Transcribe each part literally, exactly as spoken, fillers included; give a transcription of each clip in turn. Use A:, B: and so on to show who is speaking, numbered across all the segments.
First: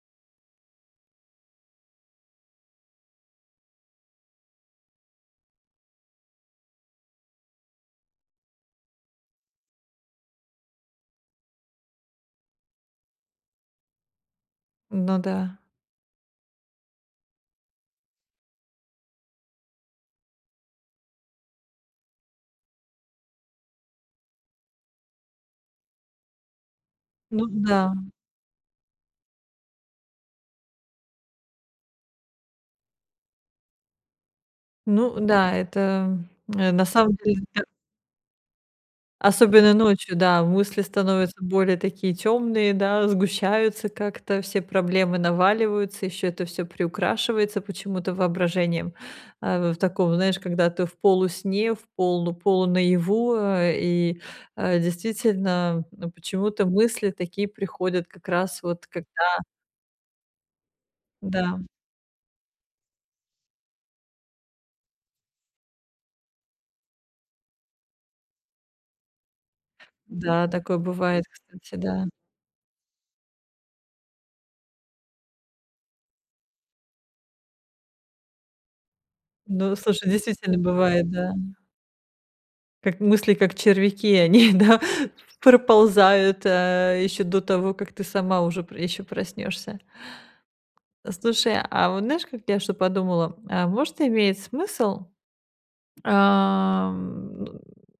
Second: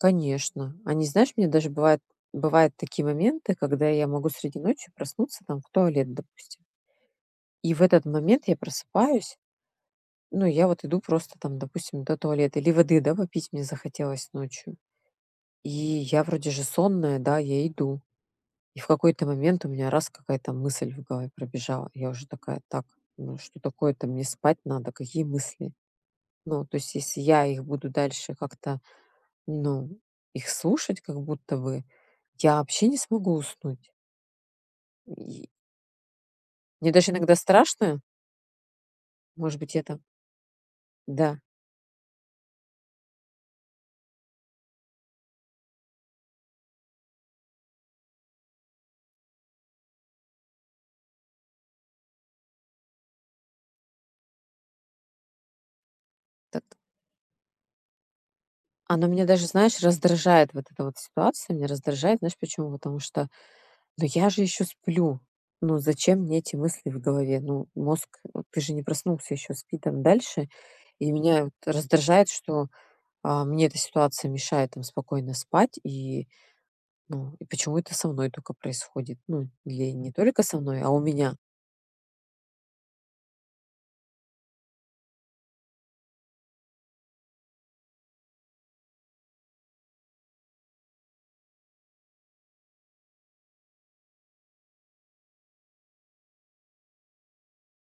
A: Конечно. Они, знаешь, мне даже бывает, бывают такие моменты, когда я могу среди ночи проснуться, там, в туалет, допустим и в этот момент я просыпаюсь. Ну, я вот иду просто там, допустим, до туалета. Или воды, да, попить мне захотелось ночью.
B: Ну да.
A: И я вроде же сонная, да, я иду. И в какой-то момент у меня раз- какая-то мысль в голове пробежала. Я уже такая: "Так, ну что такое-то, мне спать надо, какие мысли?" Ну, то есть, если я
B: Ну
A: их буду
B: да.
A: дальше как-то, ну, их слушать как будто бы, я вообще не смогу уснуть.
B: Ну да, это, м, э, на
A: Мне даже
B: самом
A: иногда
B: деле та
A: страшно Может
B: Особенно
A: быть, это
B: ночью, да, мысли становятся
A: Да.
B: более такие тёмные, да, сгущаются как-то, все проблемы наваливаются, ещё это всё приукрашивается почему-то воображением, а в таком, знаешь, когда ты в полусне, в полу полу-наяву, э, и, э, действительно, э,
A: Так.
B: почему-то мысли такие приходят как раз вот когда
A: Она меня даже, знаешь, раздражает вот эта вот ситуация. Меня
B: Да.
A: раздражает, знаешь почему? Потому что, ну, я же ещё сплю. Ну, зачем мне эти мысли в голове? Ну, мозг, э, ты же не проснулся ещё, спи там дальше.
B: Да, такое
A: И
B: бывает,
A: меня вот
B: кстати. Да.
A: раздражает, что, а, мне эта ситуация мешает там спокойно спать. И, ну, и почему это со мной тока происходит? Ну,
B: Ну,
A: или
B: слушай,
A: не только со
B: действительно
A: мной, а у
B: бывает, да.
A: меня.
B: Как мысли, как червяки, они, да, проползают, э, ещё до того, как ты сама уже п ещё проснёшься. Слушай, а вот знаешь, как я что подумала, а может, имеет смысл, ам,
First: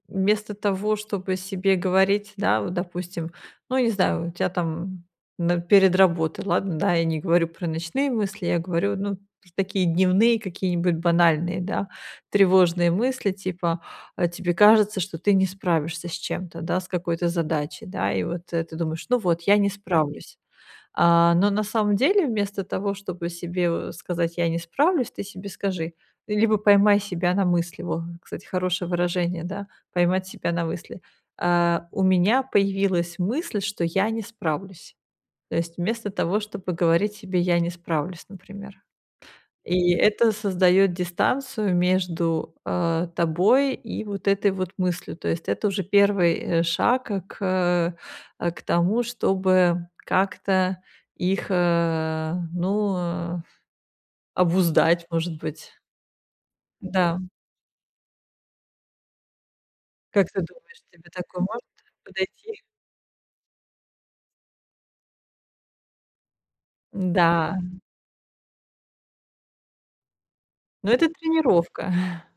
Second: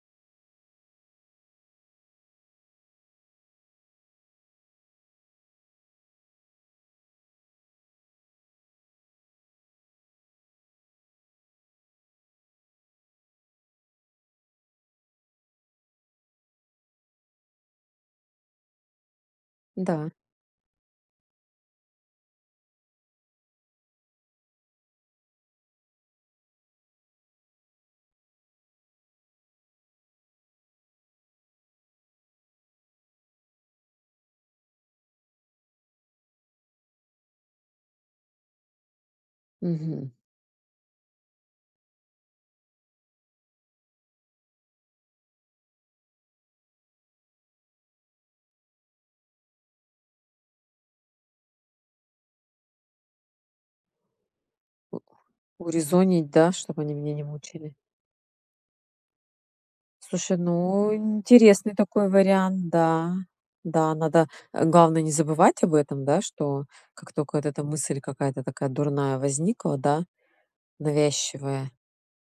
B: вместо того, чтобы себе говорить, да, вот допустим, ну, не знаю, у тя там н перед работой. Ладно, да, я не говорю про ночные мысли, я говорю, ну, такие дневные какие-нибудь банальные, да, тревожные мысли типа, а тебе кажется, что ты не справишься с чем-то, да, с какой-то задачей, да, и вот ты думаешь: "Ну, вот, я не
A: Да.
B: справлюсь". А оно на самом деле, вместо того, чтобы себе в сказать: "Я не справлюсь", ты себе скажи, ты либо поймай себя на мысли, вот, кстати, хорошее выражение, да, поймать себя на мысли: "Э, у меня появилась мысль, что я не справлюсь". То есть, вместо того, чтобы говорить себе: "Я не справлюсь", например. И
A: Мгм.
B: это создаёт дистанцию между, а, тобой и вот этой вот мыслью. То есть, это уже первый э, шаг к к э, к тому, чтобы как-то их, э, ну, э, обуздать, может быть.
A: Урезонить, да, чтоб они меня
B: Да.
A: не мучили.
B: Как
A: Слушай,
B: ты думаешь,
A: ну,
B: тебе такое может
A: интересный такой
B: подойти?
A: вариант, да. Да, надо, э, главное- не забывать об этом, да, что как тока вот
B: Да.
A: эта мысль какая-то такая дурная возникла, да,
B: Но это
A: навязчивая
B: тренировка.